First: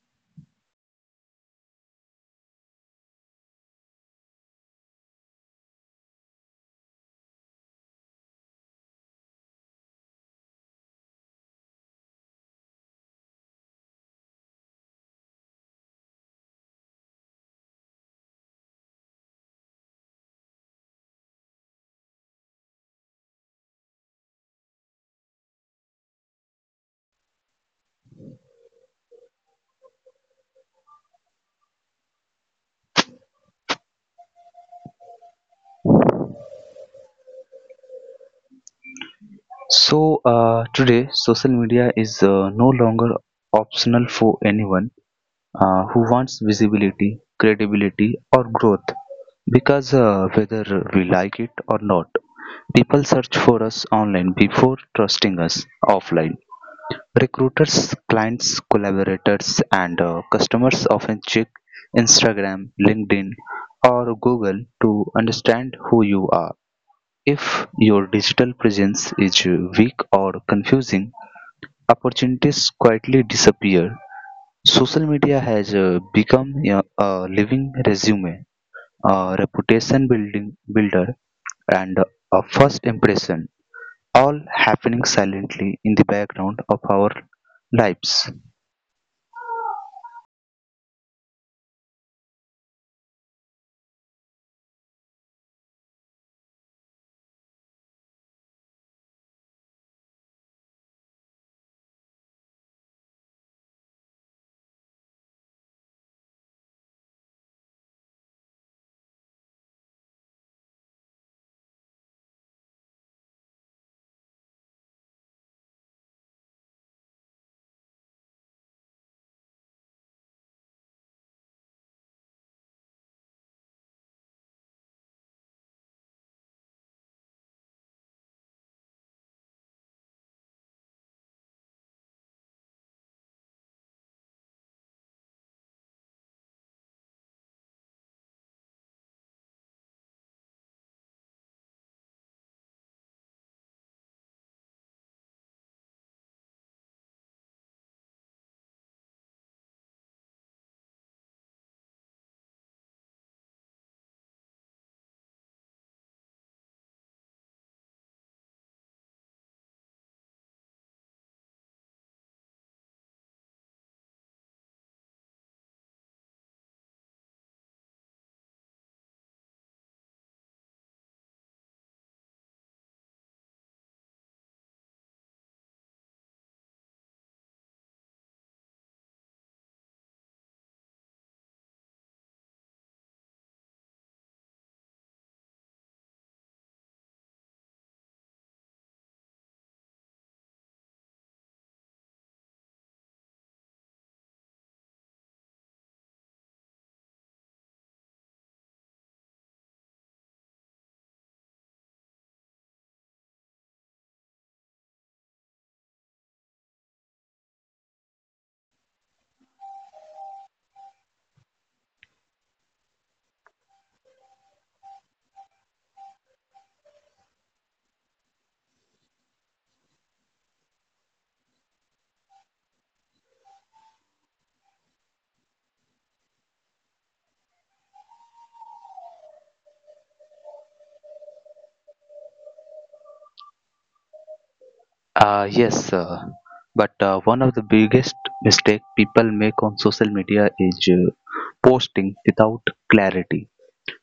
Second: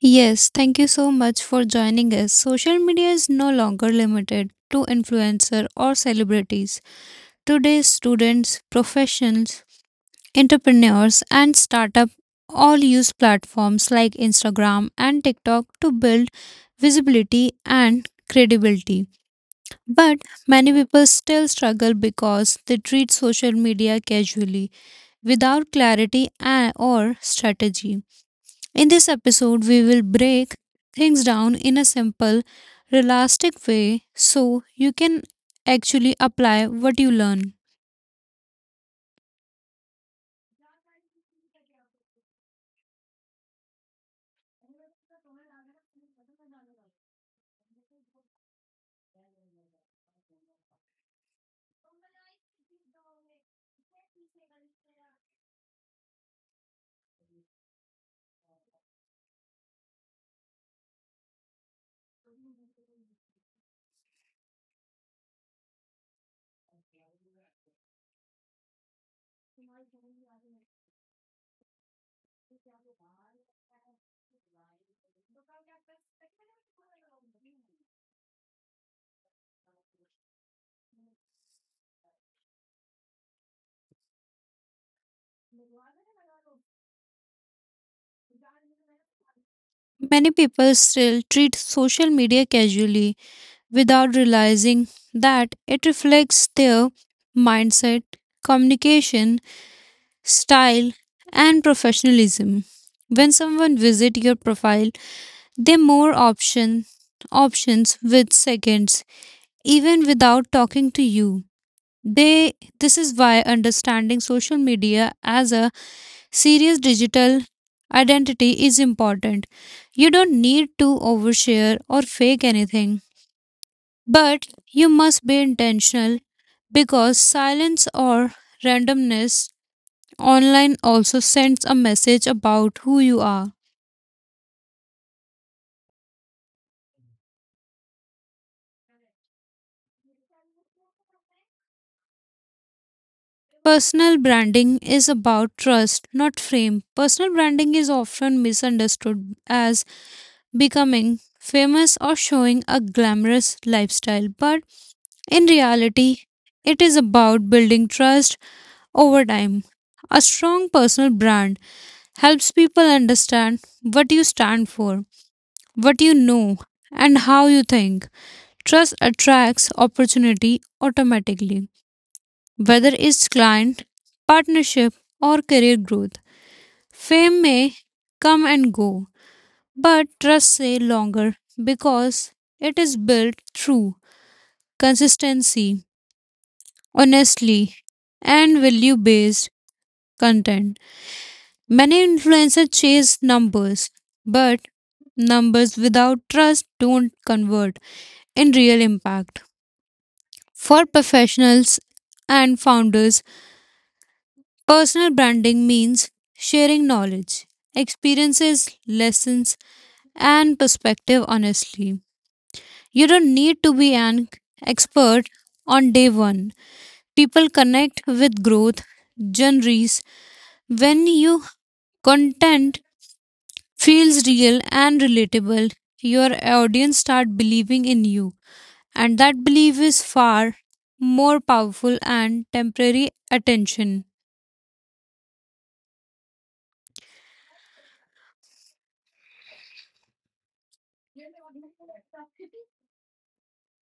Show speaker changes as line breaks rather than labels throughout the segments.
Yes, thank you so much for joining us. Social media is no longer limited to influencer or celebrities. Today, students, professionals, entrepreneurs, and startup all use platforms like Instagram and TikTok to build visibility and credibility. But many people still struggle because they treat social media casually without clarity and or strategy. In this episode, we will break things down in a simple, realistic way so you can actually apply what you learn.
Today, social media is no longer optional for anyone who wants visibility, credibility, or growth because whether we like it or not, people search for us online before trusting us offline. Recruiters, clients, collaborators, and customers often check Instagram, LinkedIn, or Google to understand who you are. If your digital presence is weak or confusing, opportunities quietly disappear. Social media has become a living resume, a reputation building builder, and a first impression, all happening silently in the background of our lives.
Many people still treat social media casually without realizing that it reflects their mindset, communication, style, and professionalism. When someone visits your profile, they more options with seconds, even without talking to you. They this is why understanding social media as a serious digital identity is important. You don't need to overshare or fake anything, but you must be intentional because silence or randomness online also sends a message about who you are. Personal branding is about trust, not fame. Personal branding is often misunderstood as becoming famous or showing a glamorous lifestyle, but in reality, it is about building trust over time. A strong personal brand helps people understand what you stand for, what you know, and how you think. Trust attracts opportunity automatically, whether it's client, partnership, or career growth. Fame may come and go, but trust stay longer because it is built through consistency, honestly, and value based content. Many influencers chase numbers, but numbers without trust don't convert in real impact. For professionals and founders, personal branding means sharing knowledge, experiences, lessons, and perspective honestly. You don't need to be an expert on day one. People connect with growth journeys when you content feels real and relatable. Your audience start believing in you, and that belief is far more powerful and temporary attention.
Yes, sir. But one of the biggest mistake people make on social media is posting without clarity,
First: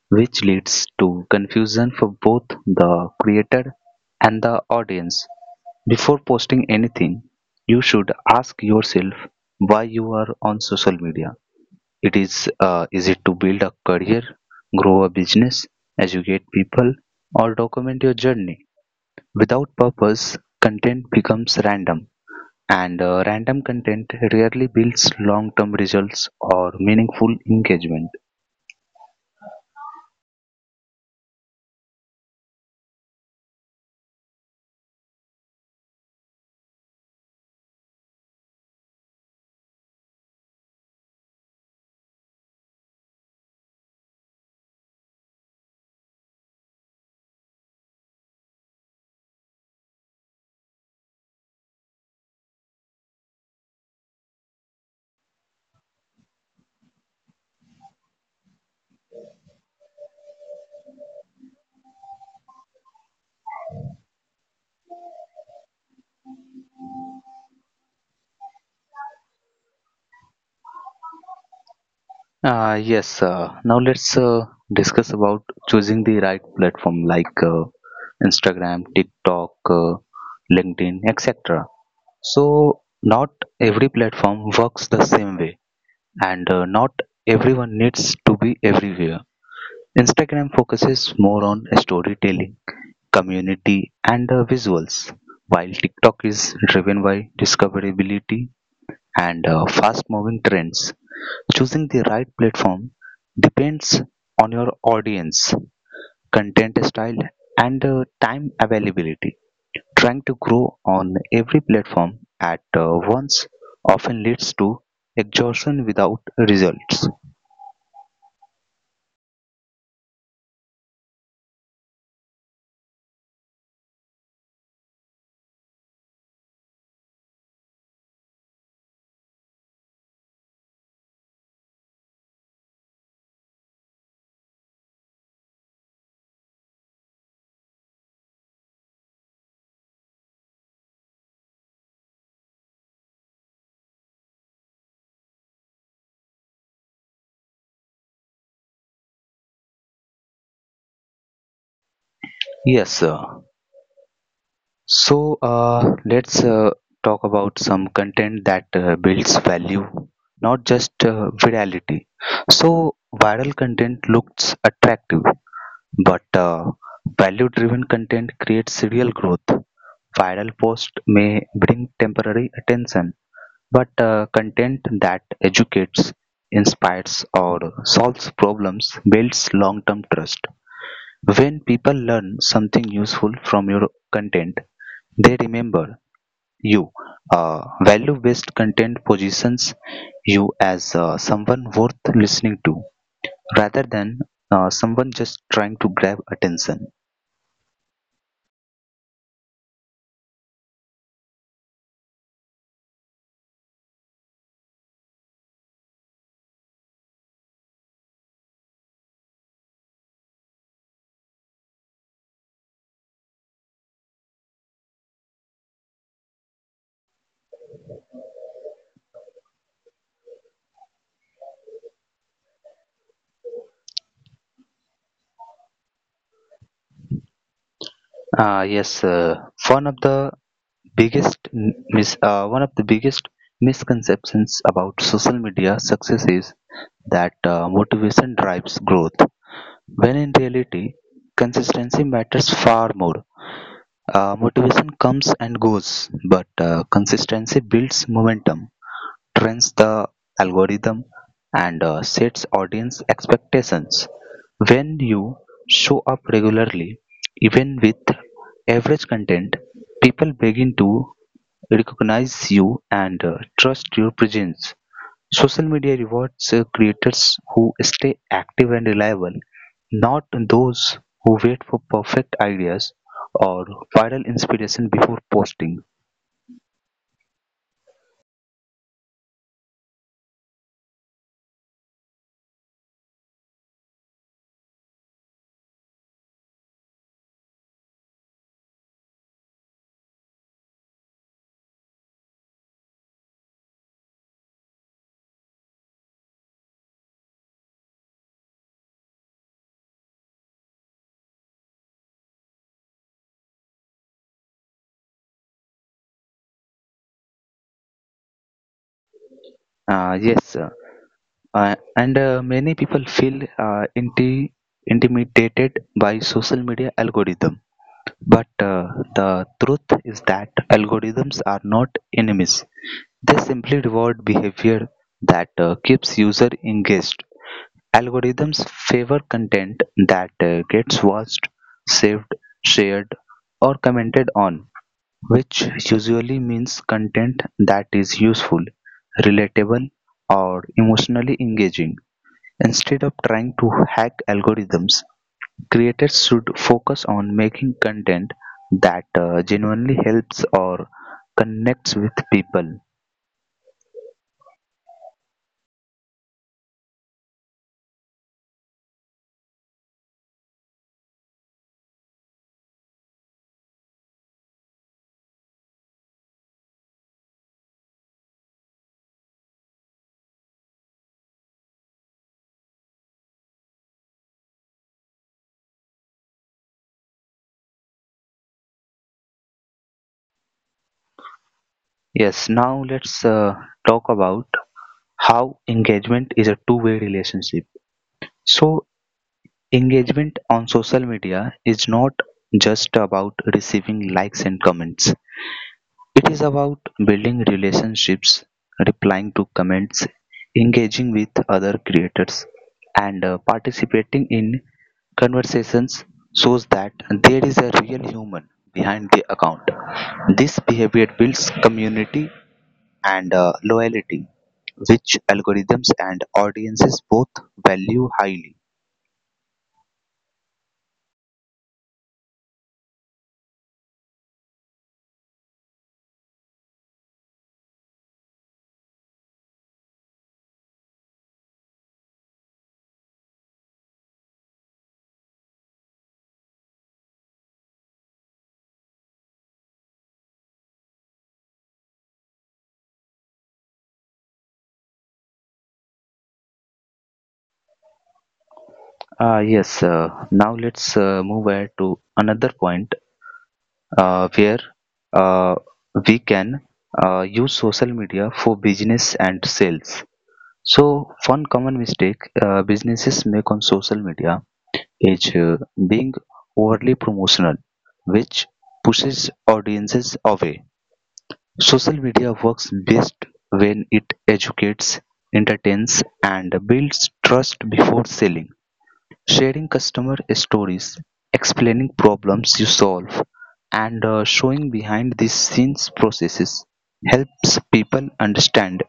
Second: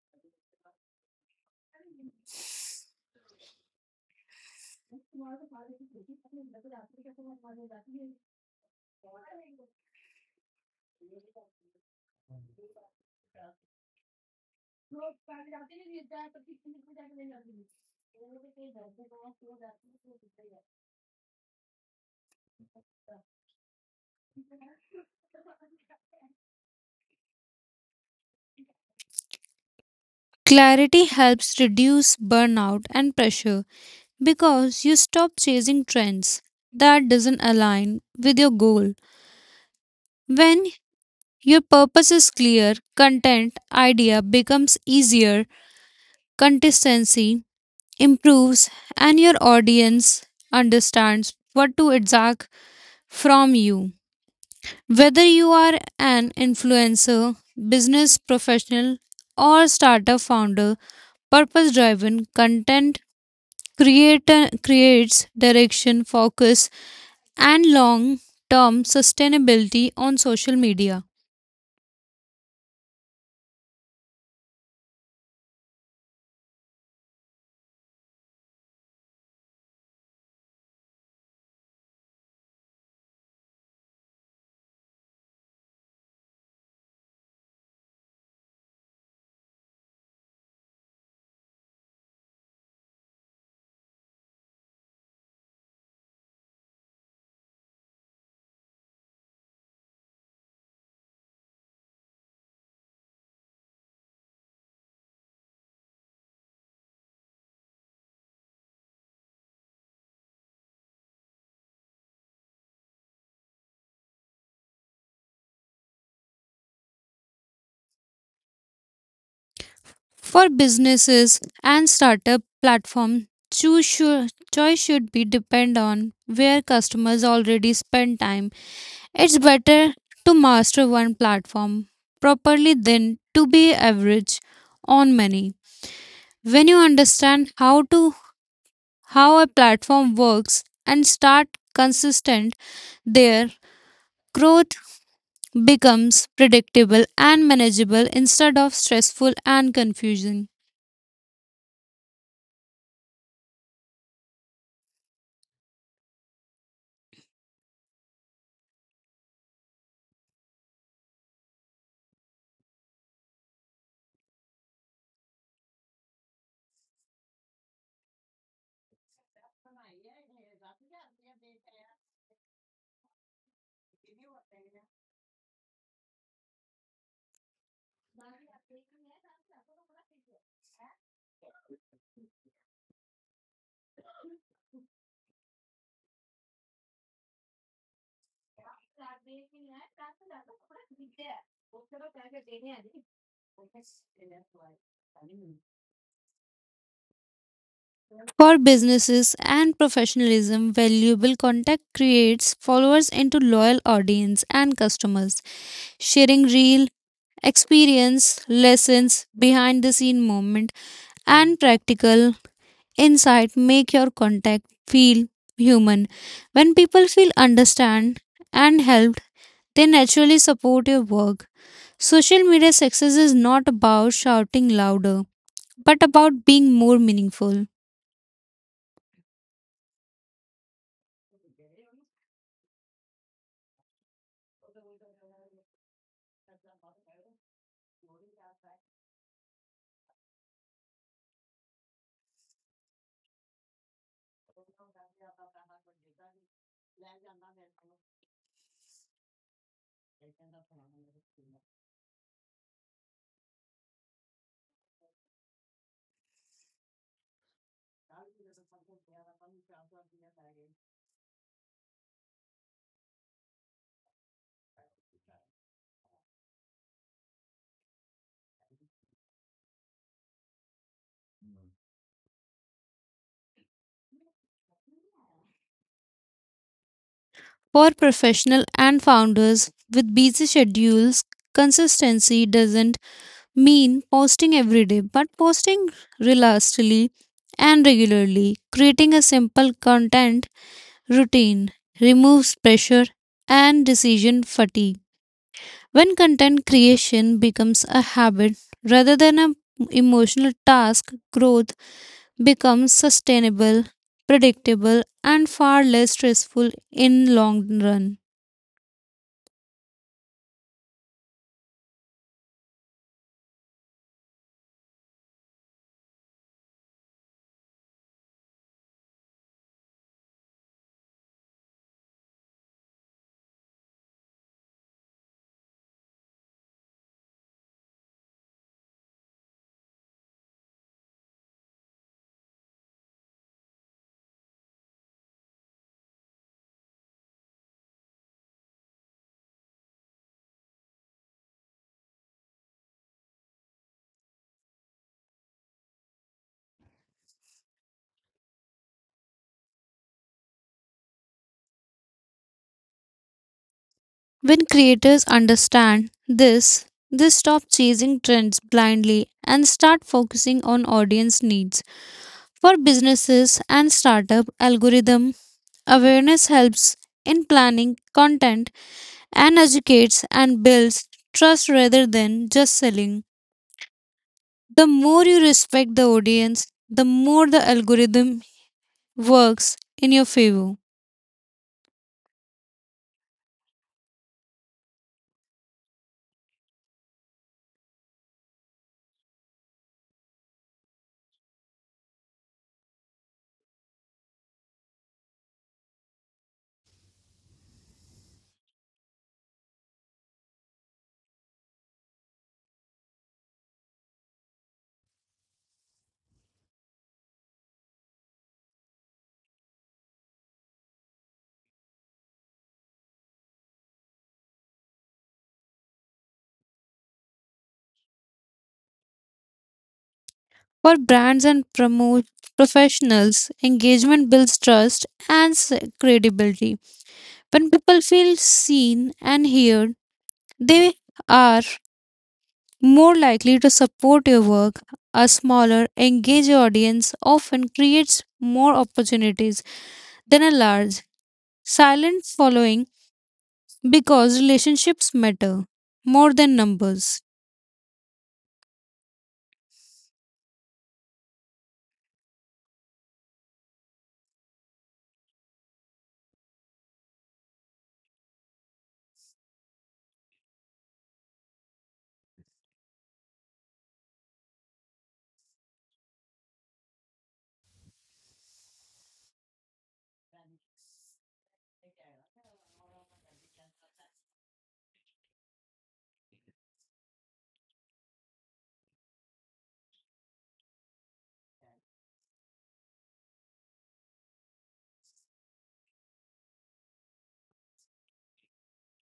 which leads to confusion for both the creator and the audience. Before posting anything, you should ask yourself why you are on social media. It is it to build a career, grow a business, educate people, or document your journey? Without purpose, content becomes random, and random content rarely builds long term results or meaningful engagement.
Clarity helps reduce burnout and pressure because you stop chasing trends that doesn't align with your goal. When your purpose is clear, content idea becomes easier, consistency improves, and your audience understands what to exact from you. Whether you are an influencer, business professional, or startup founder, purpose driven content creator creates direction, focus, and long term sustainability on social media.
Yes, now let's discuss about choosing the right platform like Instagram, TikTok, LinkedIn, etc. So, not every platform works the same way, and not everyone needs to be everywhere. Instagram focuses more on storytelling, community, and visuals, while TikTok is driven by discoverability and fast moving trends. Choosing the right platform depends on your audience, content style, and time availability. Trying to grow on every platform at once often leads to exhaustion without results.
For businesses and startup platforms, choice should be depend on where customers already spend time. It's better to master one platform properly than to be average on many. When you understand how a platform works and start consistent there, growth becomes predictable and manageable instead of stressful and confusing.
Yes, sir. So let's talk about some content that builds value, not just virality. So viral content looks attractive, but value-driven content creates real growth. Viral post may bring temporary attention, but content that educates, inspires, or solves problems builds long-term trust. When people learn something useful from your content, they remember you. Uh, Value based content positions you as someone worth listening to rather than someone just trying to grab attention.
For businesses and professionalism, valuable contact creates followers into loyal audience and customers, sharing real experience, lessons, behind the scene moment, and practical insight make your contact feel human. When people feel understand and helped, they naturally support your work. Social media success is not about shouting louder, but about being more meaningful.
Yes, one of the biggest m- mis- One of the biggest misconceptions about social media success is that motivation drives growth. When in reality, consistency matters far more. Motivation comes and goes, but consistency builds momentum. Trains the algorithm and sets audience expectations. When you show up regularly, even with average content, people begin to recognize you and trust your presence. Social media rewards creators who stay active and reliable, not those who wait for perfect ideas or viral inspiration before posting.
For professional and founders with busy schedules, consistency doesn't mean posting every day, but posting relentlessly and regularly. Creating a simple content routine removes pressure and decision fatigue. When content creation becomes a habit rather than an emotional task, growth becomes sustainable, predictable, and far less stressful in long run.
Yes, Uh, and Many people feel uh, inti- intimidated by social media algorithm. But the truth is that algorithms are not enemies. They simply reward behavior that keeps user engaged. Algorithms favor content that gets watched, saved, shared, or commented on, which usually means content that is useful, relatable, or emotionally engaging. Instead of trying to hack algorithms, creators should focus on making content that genuinely helps or connects with people.
When creators understand this, they stop chasing trends blindly and start focusing on audience needs. For businesses and startup algorithm, awareness helps in planning content and educates and builds trust rather than just selling. The more you respect the audience, the more the algorithm works in your favor.
Yes, now let's talk about how engagement is a two-way relationship. So, engagement on social media is not just about receiving likes and comments. It is about building relationships, replying to comments, engaging with other creators, and participating in conversations shows that there is a real human behind the account. This behavior builds community and loyalty, which algorithms and audiences both value highly.
For brands and promote professionals, engagement builds trust and credibility. When people feel seen and heard, they are more likely to support your work. A smaller, engaged audience often creates more opportunities than a large, silent following because relationships matter more than numbers.
Yes, Now let's move ahead to another point where uh, we can use social media for business and sales. So, one common mistake businesses make on social media is being overly promotional, which pushes audiences away. Social media works best when it educates, entertains, and builds trust before selling. Sharing customer stories, explaining problems you solve, and showing behind the scenes processes helps people understand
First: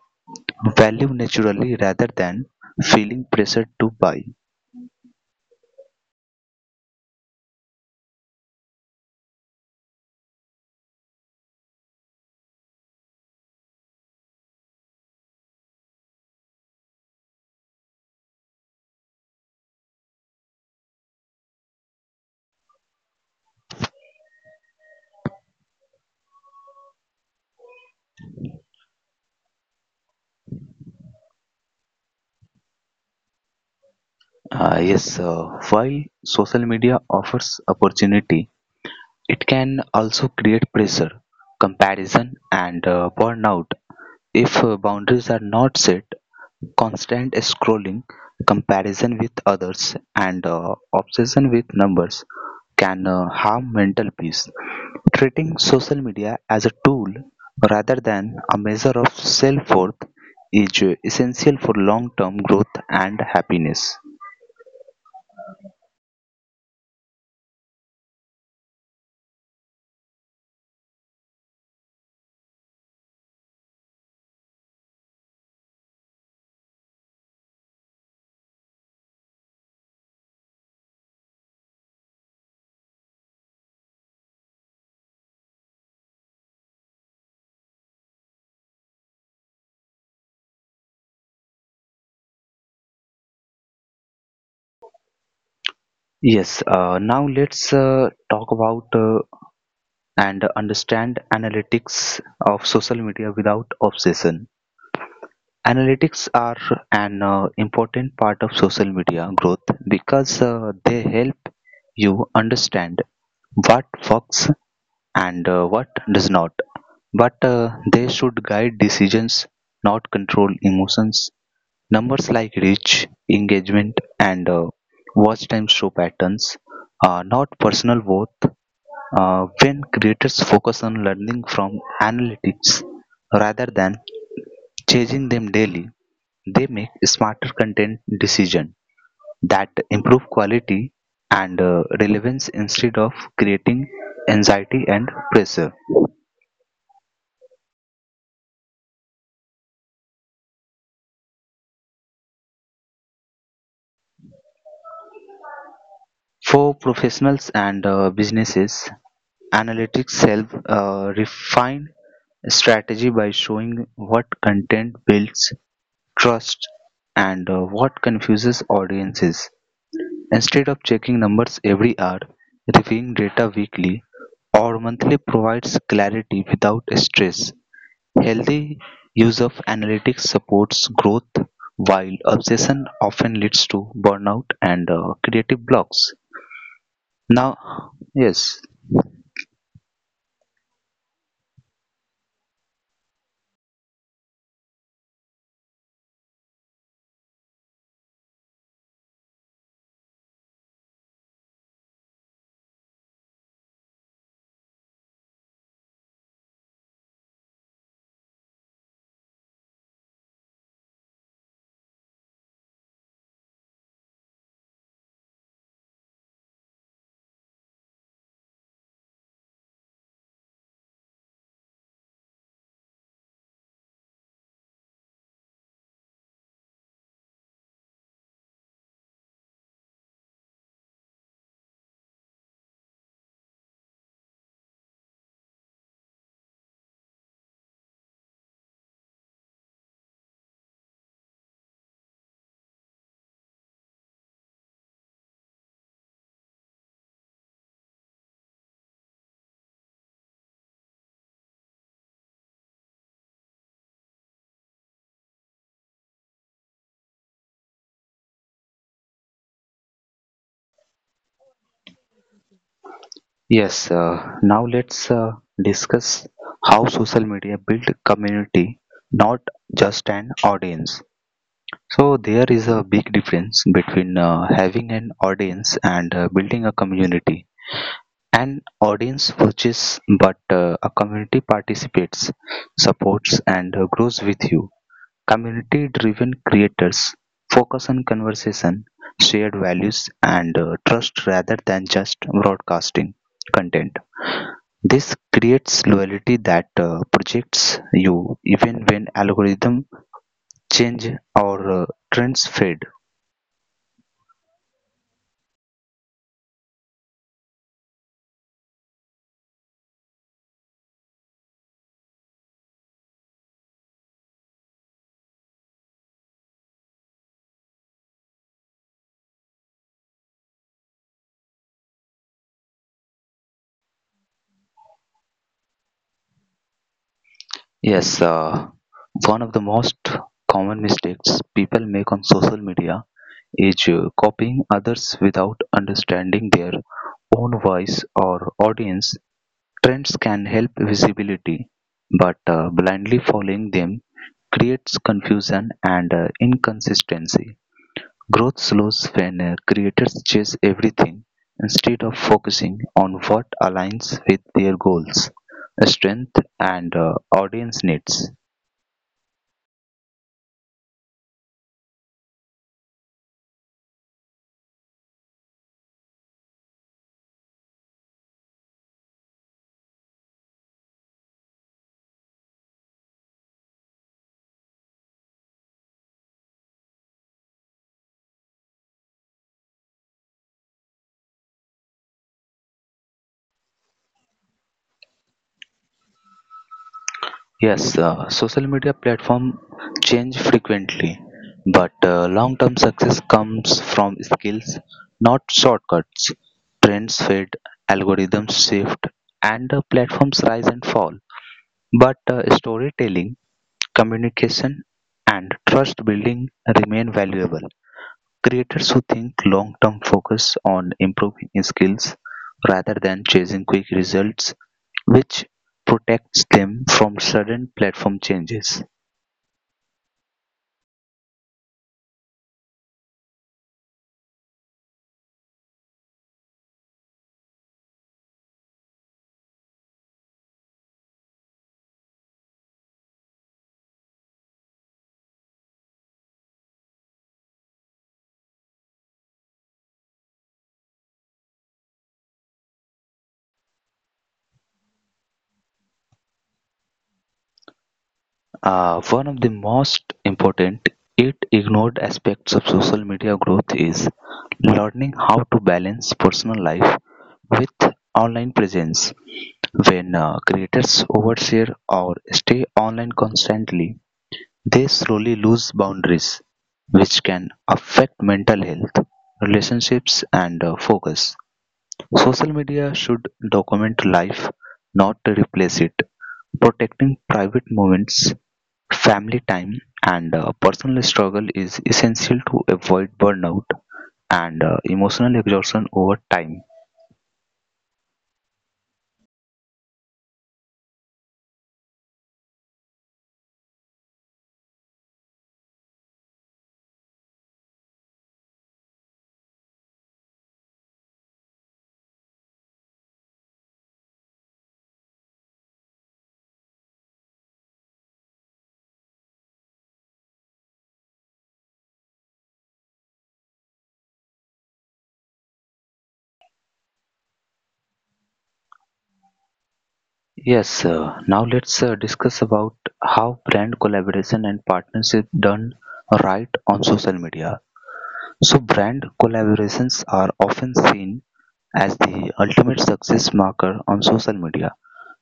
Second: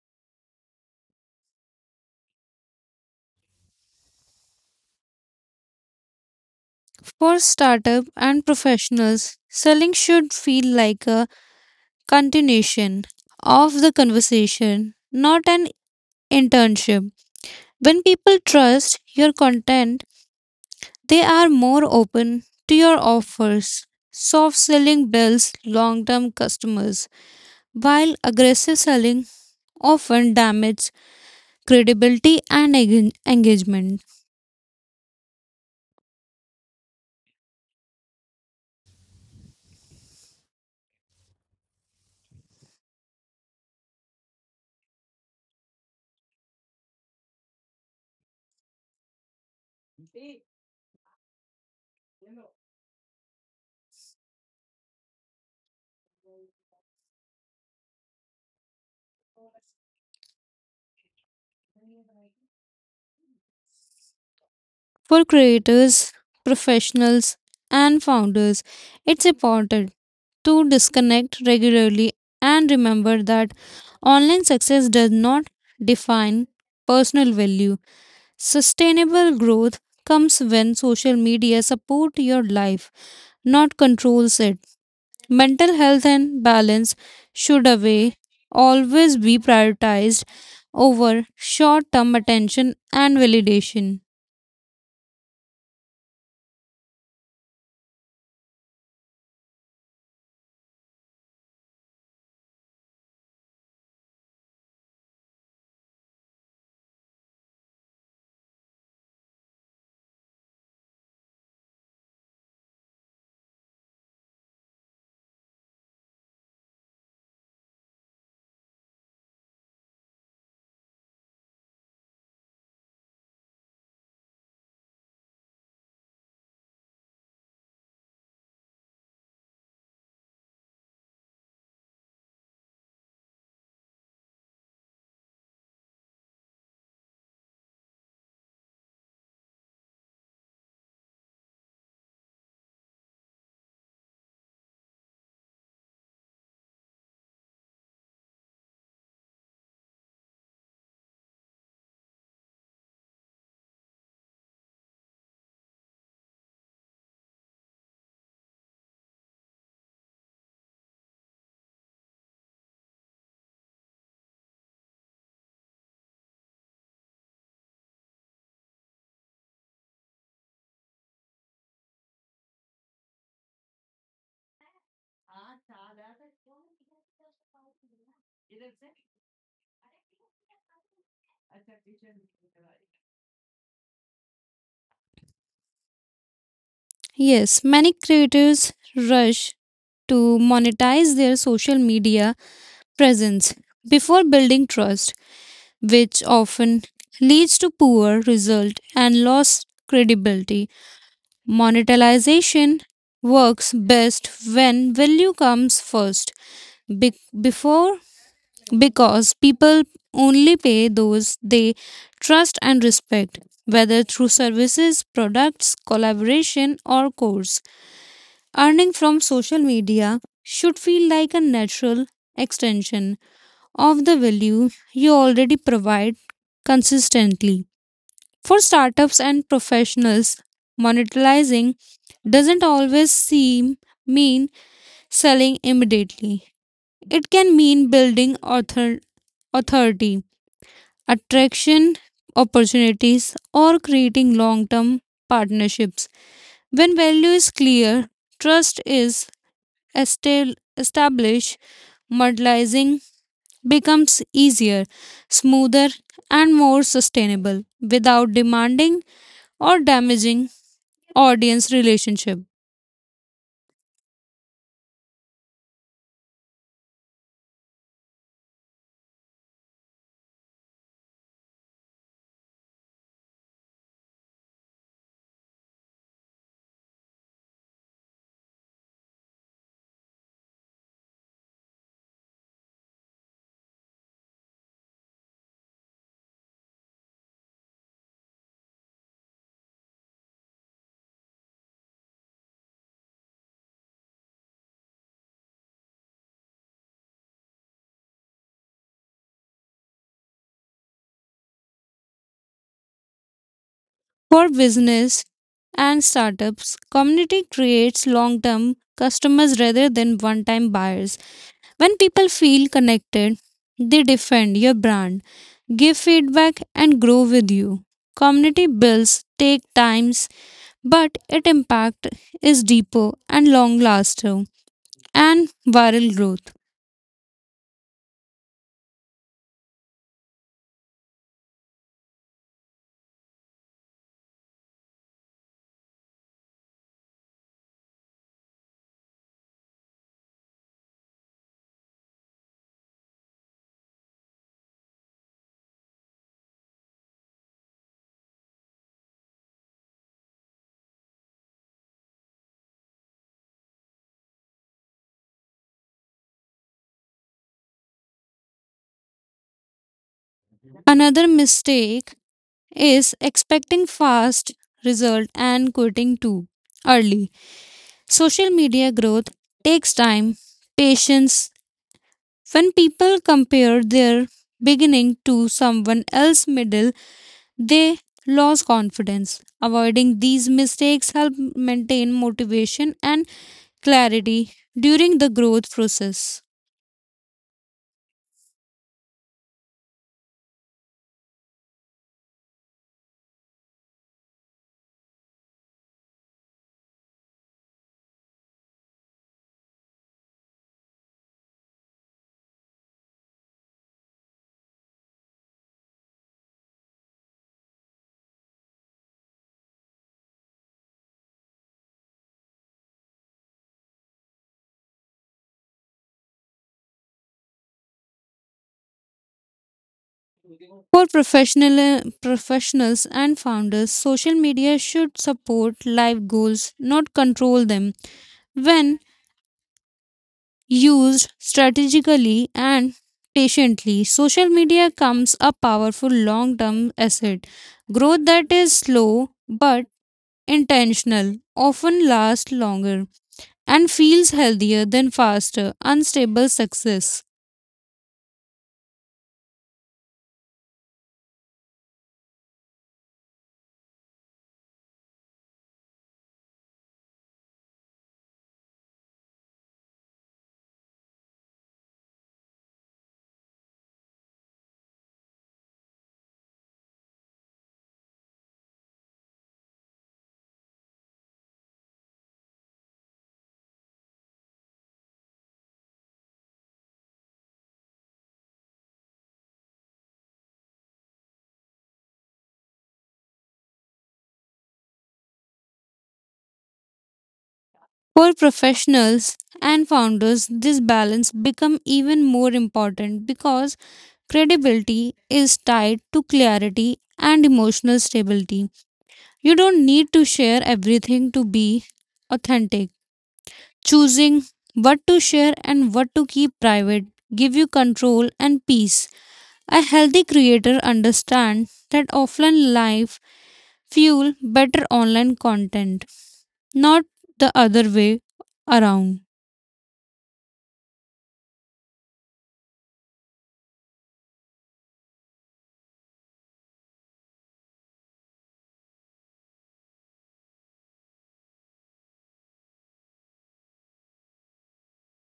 value naturally rather than feeling pressured to buy.
For startup and professionals, selling should feel like a continuation of the conversation, not an internship. When people trust your content, they are more open to your offers. Soft selling builds long term customers, while aggressive selling often damages credibility and engagement.
Uh, yes, uh, while social media offers opportunity, it can also create pressure, comparison, and burnout. If boundaries are not set, constant scrolling, comparison with others, and obsession with numbers can harm mental peace. Treating social media as a tool rather than a measure of self worth is essential for long term growth and happiness.
For creators, professionals, and founders, it's important to disconnect regularly and remember that online success does not define personal value. Sustainable growth comes when social media support your life, not controls it. Mental health and balance should away always be prioritized over short-term attention and validation.
Yes, now let's talk about and understand analytics of social media without obsession. Analytics are an important part of social media growth because they help you understand what works and what does not. But they should guide decisions, not control emotions. Numbers like reach, engagement, and watch time show patterns, not personal worth. When creators focus on learning from analytics rather than changing them daily, they make smarter content decisions that improve quality and relevance instead of creating anxiety and pressure. For professionals and businesses, analytics help refine strategy by showing what content builds trust and what confuses audiences. Instead of checking numbers every hour, reviewing data weekly or monthly provides clarity without stress. Healthy use of analytics supports growth, while obsession often leads to burnout and creative blocks.
Yes, many
Now, yes,
creators rush to monetize their social media presence before building trust, which often leads to poor result and lost credibility. Monetization works best when value comes first. Be- before because people only pay those they trust and respect, whether through services, products, collaboration, or course. Earning from social media should feel like a natural extension of the value you already provide consistently. For startups and professionals, monetizing doesn't always seem mean selling immediately. It can mean building authority, attraction opportunities, or creating long-term partnerships. When value is clear, trust is establish, modelizing becomes easier, smoother, and more sustainable without demanding or damaging audience relationship.
yes, now let's discuss how social media build community, not just an audience. So there is a big difference between having an audience and building a community. An audience watches, but a community participates, supports, and grows with you. Community driven creators focus on conversation, shared values, and trust rather than just broadcasting content. This creates loyalty that projects you even when algorithm change or trends fade.
For business and startups, community creates long-term customers rather than one-time buyers. When people feel connected, they defend your brand, give feedback, and grow with you. Community builds take times but its impact is deeper and long lasting and viral growth.
Yes, one of the most common mistakes people make on social media is copying others without understanding their own voice or audience. Trends can help visibility, but blindly following them creates confusion and inconsistency. Growth slows when creators chase everything instead of focusing on what aligns with their goals, strength, and audience needs.
Another mistake is expecting fast result and quitting too early. Social media growth takes time, patience. When people compare their beginning to someone else's middle, they lose confidence. Avoiding these mistakes help maintain motivation and clarity during the growth process.
Yes, social media platform change frequently, but long-term success comes from skills, not shortcuts. Trends fade, algorithms shift, and platforms rise and fall. But storytelling, communication, and trust building remain valuable. Creators who think long-term focus on improving skills rather than chasing quick results, which protects them from sudden platform changes.
For professionals and founders, social media should support life goals, not control them. When used strategically and patiently, social media becomes a powerful long-term asset. Growth that is slow but intentional often lasts longer and feels healthier than faster, unstable success.
One of the most important yet ignored aspects of social media growth is learning how to balance personal life with online presence. When creators overshare or stay online constantly, they slowly lose boundaries, which can affect mental health, relationships, and focus. Social media should document life, not replace it. Protecting private moments, family time, and personal struggle is essential to avoid burnout and emotional exhaustion over time.
For professionals and founders, this balance become even more important because credibility is tied to clarity and emotional stability. You don't need to share everything to be authentic. Choosing what to share and what to keep private give you control and peace. A healthy creator understands that offline life fuel better online content, not the other way around.
Yes, now let's discuss about how brand collaboration and partnership done right on social media. So brand collaborations are often seen as the ultimate success marker on social media.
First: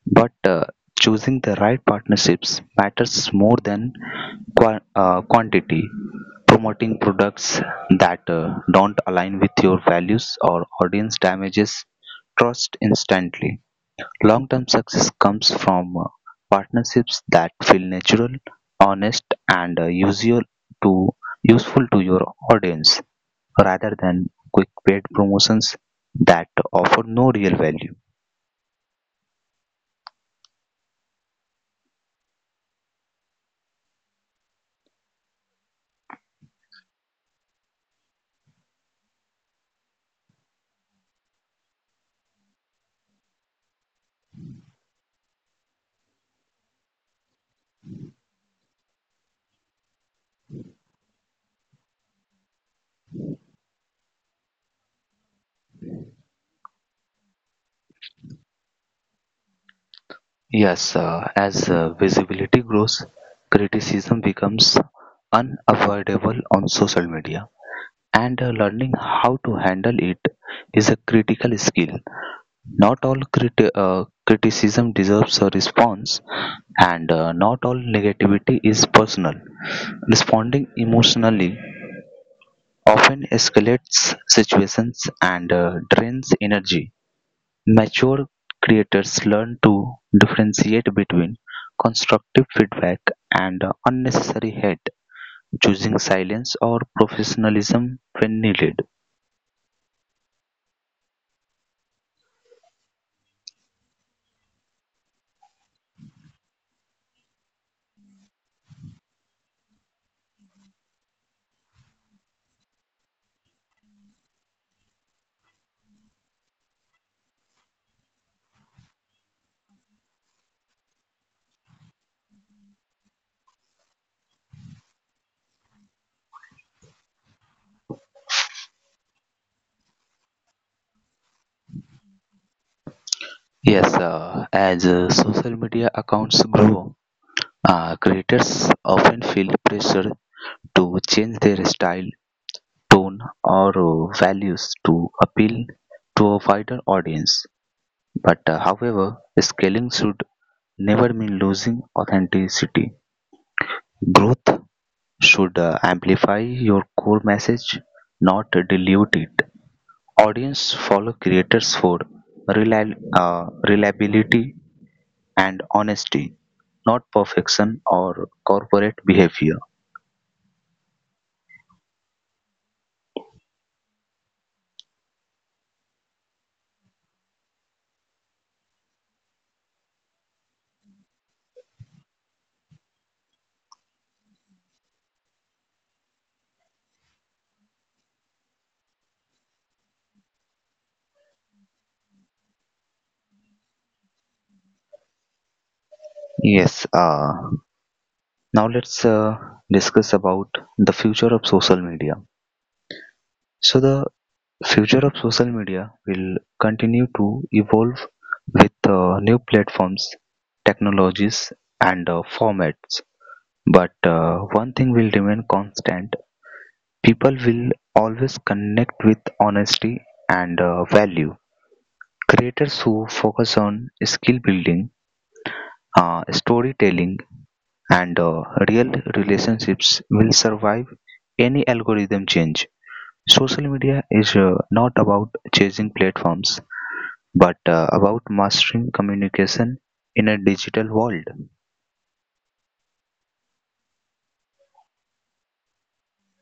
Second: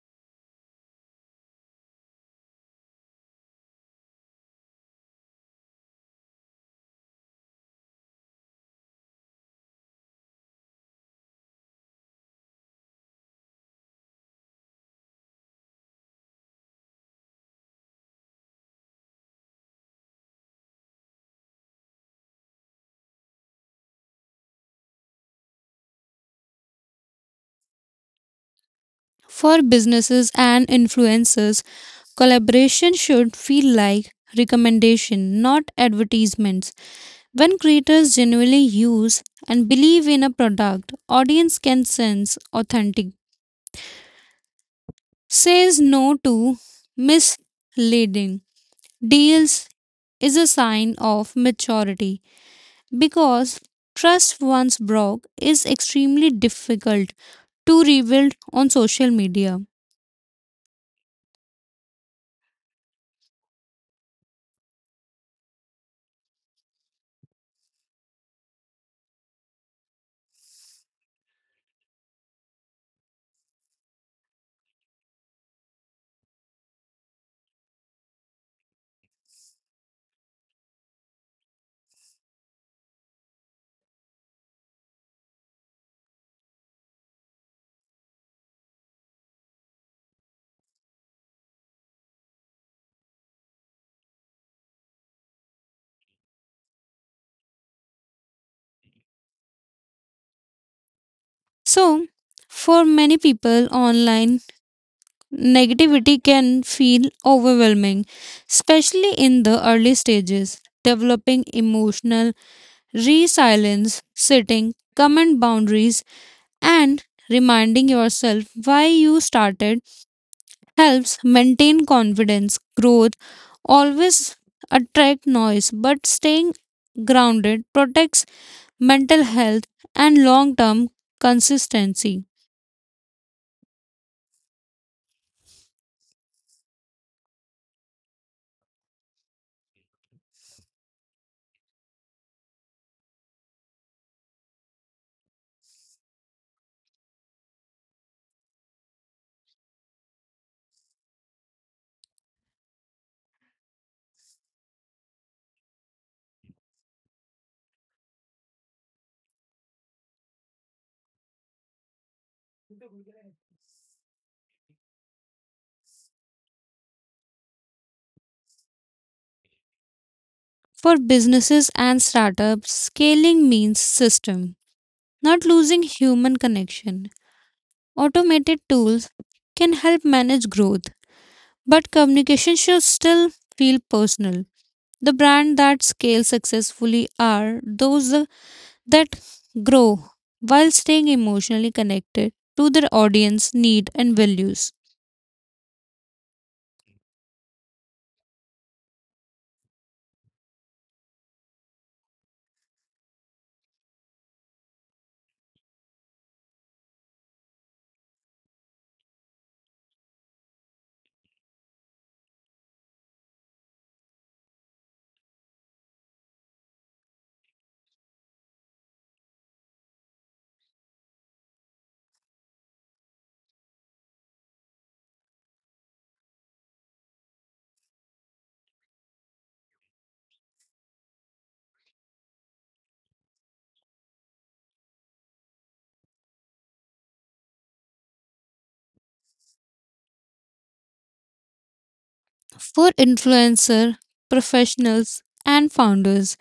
But choosing the right partnerships matters more than quantity. Promoting products that don't align with your values or audience damages trust instantly. Long term success comes from partnerships that feel natural, honest, and usual to useful to your audience rather than quick paid promotions that offer no real value.
For businesses and influencers, collaboration should feel like recommendation, not advertisements. When creators genuinely use and believe in a product, audience can sense authentic. Says no to misleading. Deals is a sign of maturity because trust once broke is extremely difficult to rebuild on social media.
Yes, as visibility grows, criticism becomes unavoidable on social media, and learning how to handle it is a critical skill. Not all criticism deserves a response, and not all negativity is personal. Responding emotionally often escalates situations and drains energy. Mature creators learn to differentiate between constructive feedback and unnecessary hate, choosing silence or professionalism when needed.
So, for many people online, negativity can feel overwhelming, especially in the early stages. Developing emotional resilience, setting comment boundaries, and reminding yourself why you started helps maintain confidence. Growth always attract noise, but staying grounded protects mental health and long-term consistency.
Yes, as social media accounts grow, creators often feel pressure to change their style, tone, or values to appeal to a wider audience. But however, scaling should never mean losing authenticity. Growth should amplify your core message, not dilute it. Audience follow creators for relia- reliability and honesty, not perfection or corporate behavior.
For businesses and startups, scaling means system, not losing human connection. Automated tools can help manage growth, but communication should still feel personal. The brand that scale successfully are those that grow while staying emotionally connected to their audience need and values.
Yes, now let's discuss about the future of social media. So, the future of social media will continue to evolve with new platforms, technologies, and formats. But one thing will remain constant: people will always connect with honesty and value. Creators who focus on skill building, storytelling, and real relationships will survive any algorithm change. Social media is not about chasing platforms but about mastering communication in a digital world.
For influencer, professionals and founders,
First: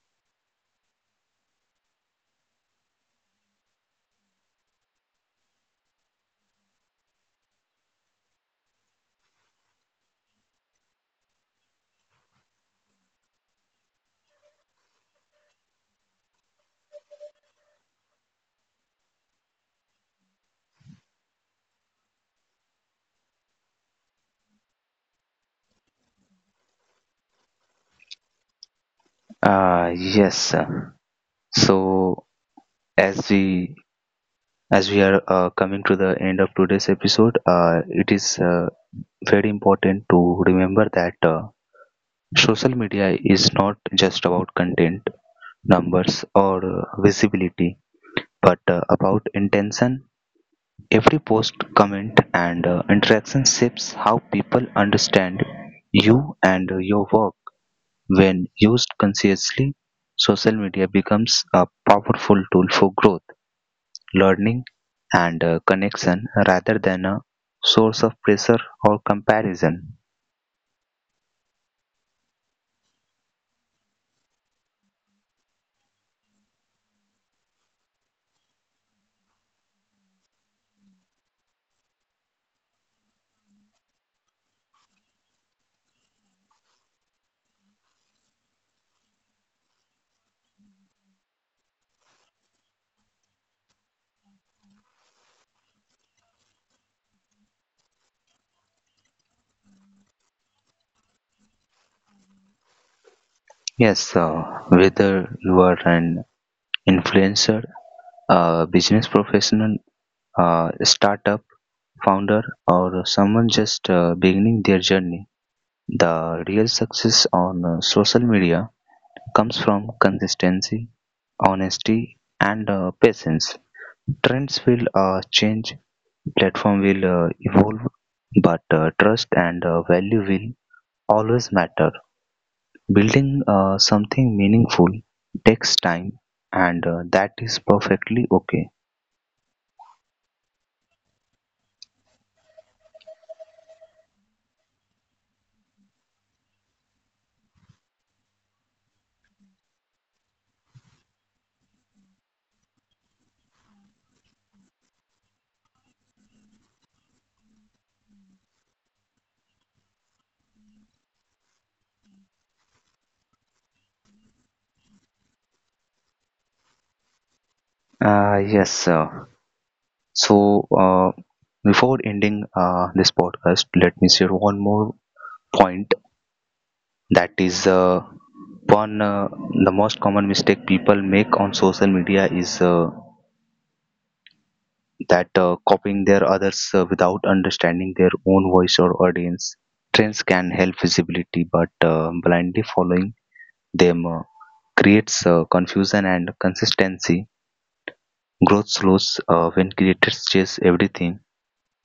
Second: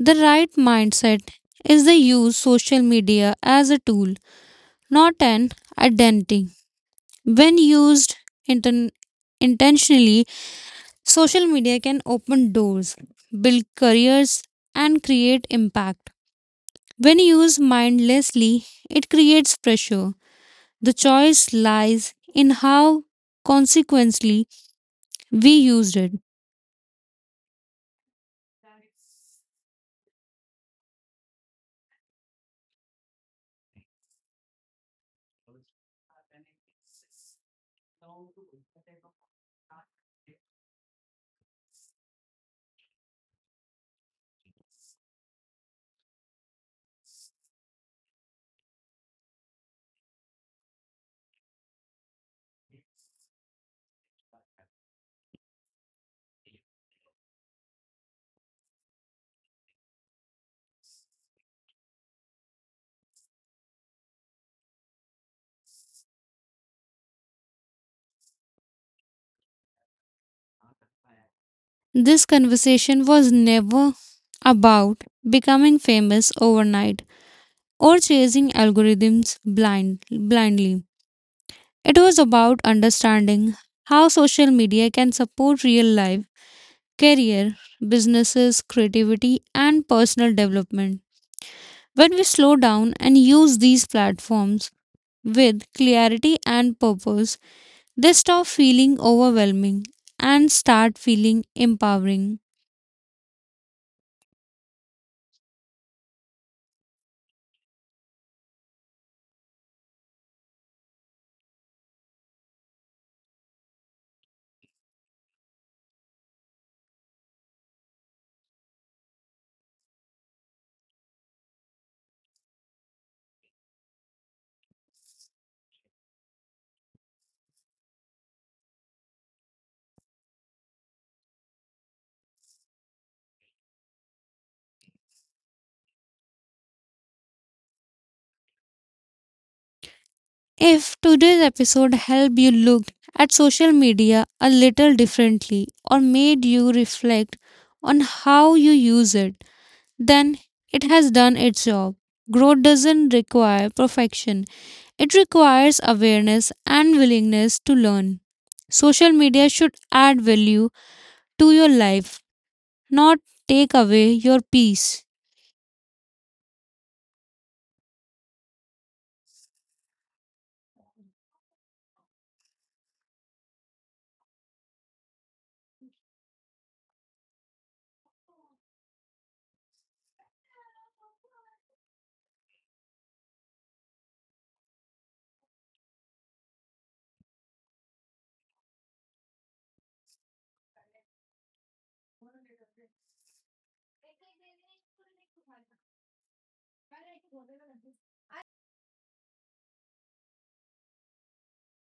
the right mindset is to use social media as a tool, not an identity. When used inten- intentionally, social media can open doors, build careers, and create impact. When used mindlessly, it creates pressure. The choice lies in how consequently we used it.
Yes, sir. so as we as we are coming to the end of today's episode, it is very important to remember that social media is not just about content, numbers, or visibility, but about intention. Every post, comment, and interaction shapes how people understand you and your work. When used consciously, social media becomes a powerful tool for growth, learning, and connection rather than a source of pressure or comparison.
This conversation was never about becoming famous overnight or chasing algorithms blindly. It was about understanding how social media can support real life, career, businesses, creativity, and personal development. When we slow down and use these platforms with clarity and purpose, they stop feeling overwhelming and start feeling empowering.
Yes, whether you are an influencer, a business professional, a startup founder, or someone just beginning their journey, the real success on social media comes from consistency, honesty, and patience. Trends will change. Platform will evolve, but trust and value will always matter. Building something meaningful takes time, and that is perfectly okay.
If today's episode helped you look at social media a little differently or made you reflect on how you use it, then it has done its job. Growth doesn't require perfection, it requires awareness and willingness to learn. Social media should add value to your life, not take away your peace.
Uh, yes. Uh, so, uh, Before ending this podcast, let me share one more point. That is one The most common mistake people make on social media is that copying their others without understanding their own voice or audience. Trends can help visibility, but blindly following them creates confusion and consistency. Growth slows when creators chase everything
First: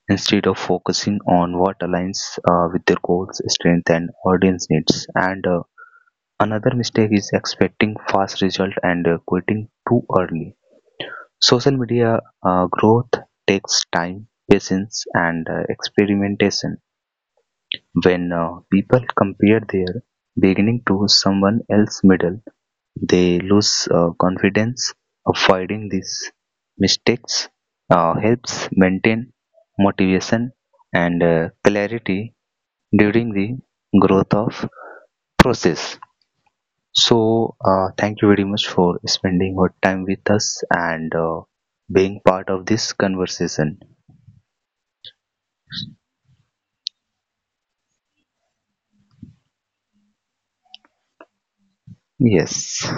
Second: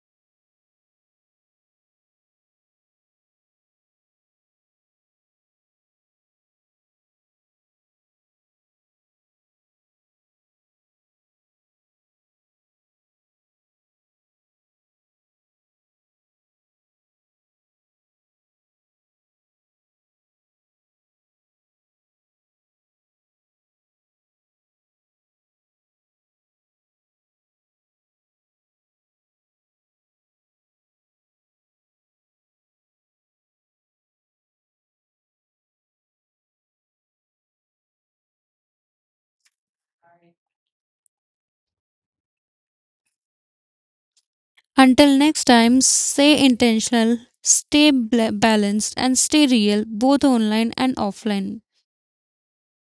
instead of focusing on what aligns with their goals, strength, and audience needs. And another mistake is expecting fast result and quitting too early. Social media growth takes time, patience, and experimentation. When people compare their beginning to someone else's middle, they lose confidence. Avoiding these mistakes helps maintain motivation and clarity during the growth of process. So, thank you very much for spending your time with us and being part of this conversation.
Until next time, stay intentional, stay balanced, and stay real, both online and offline.
Yes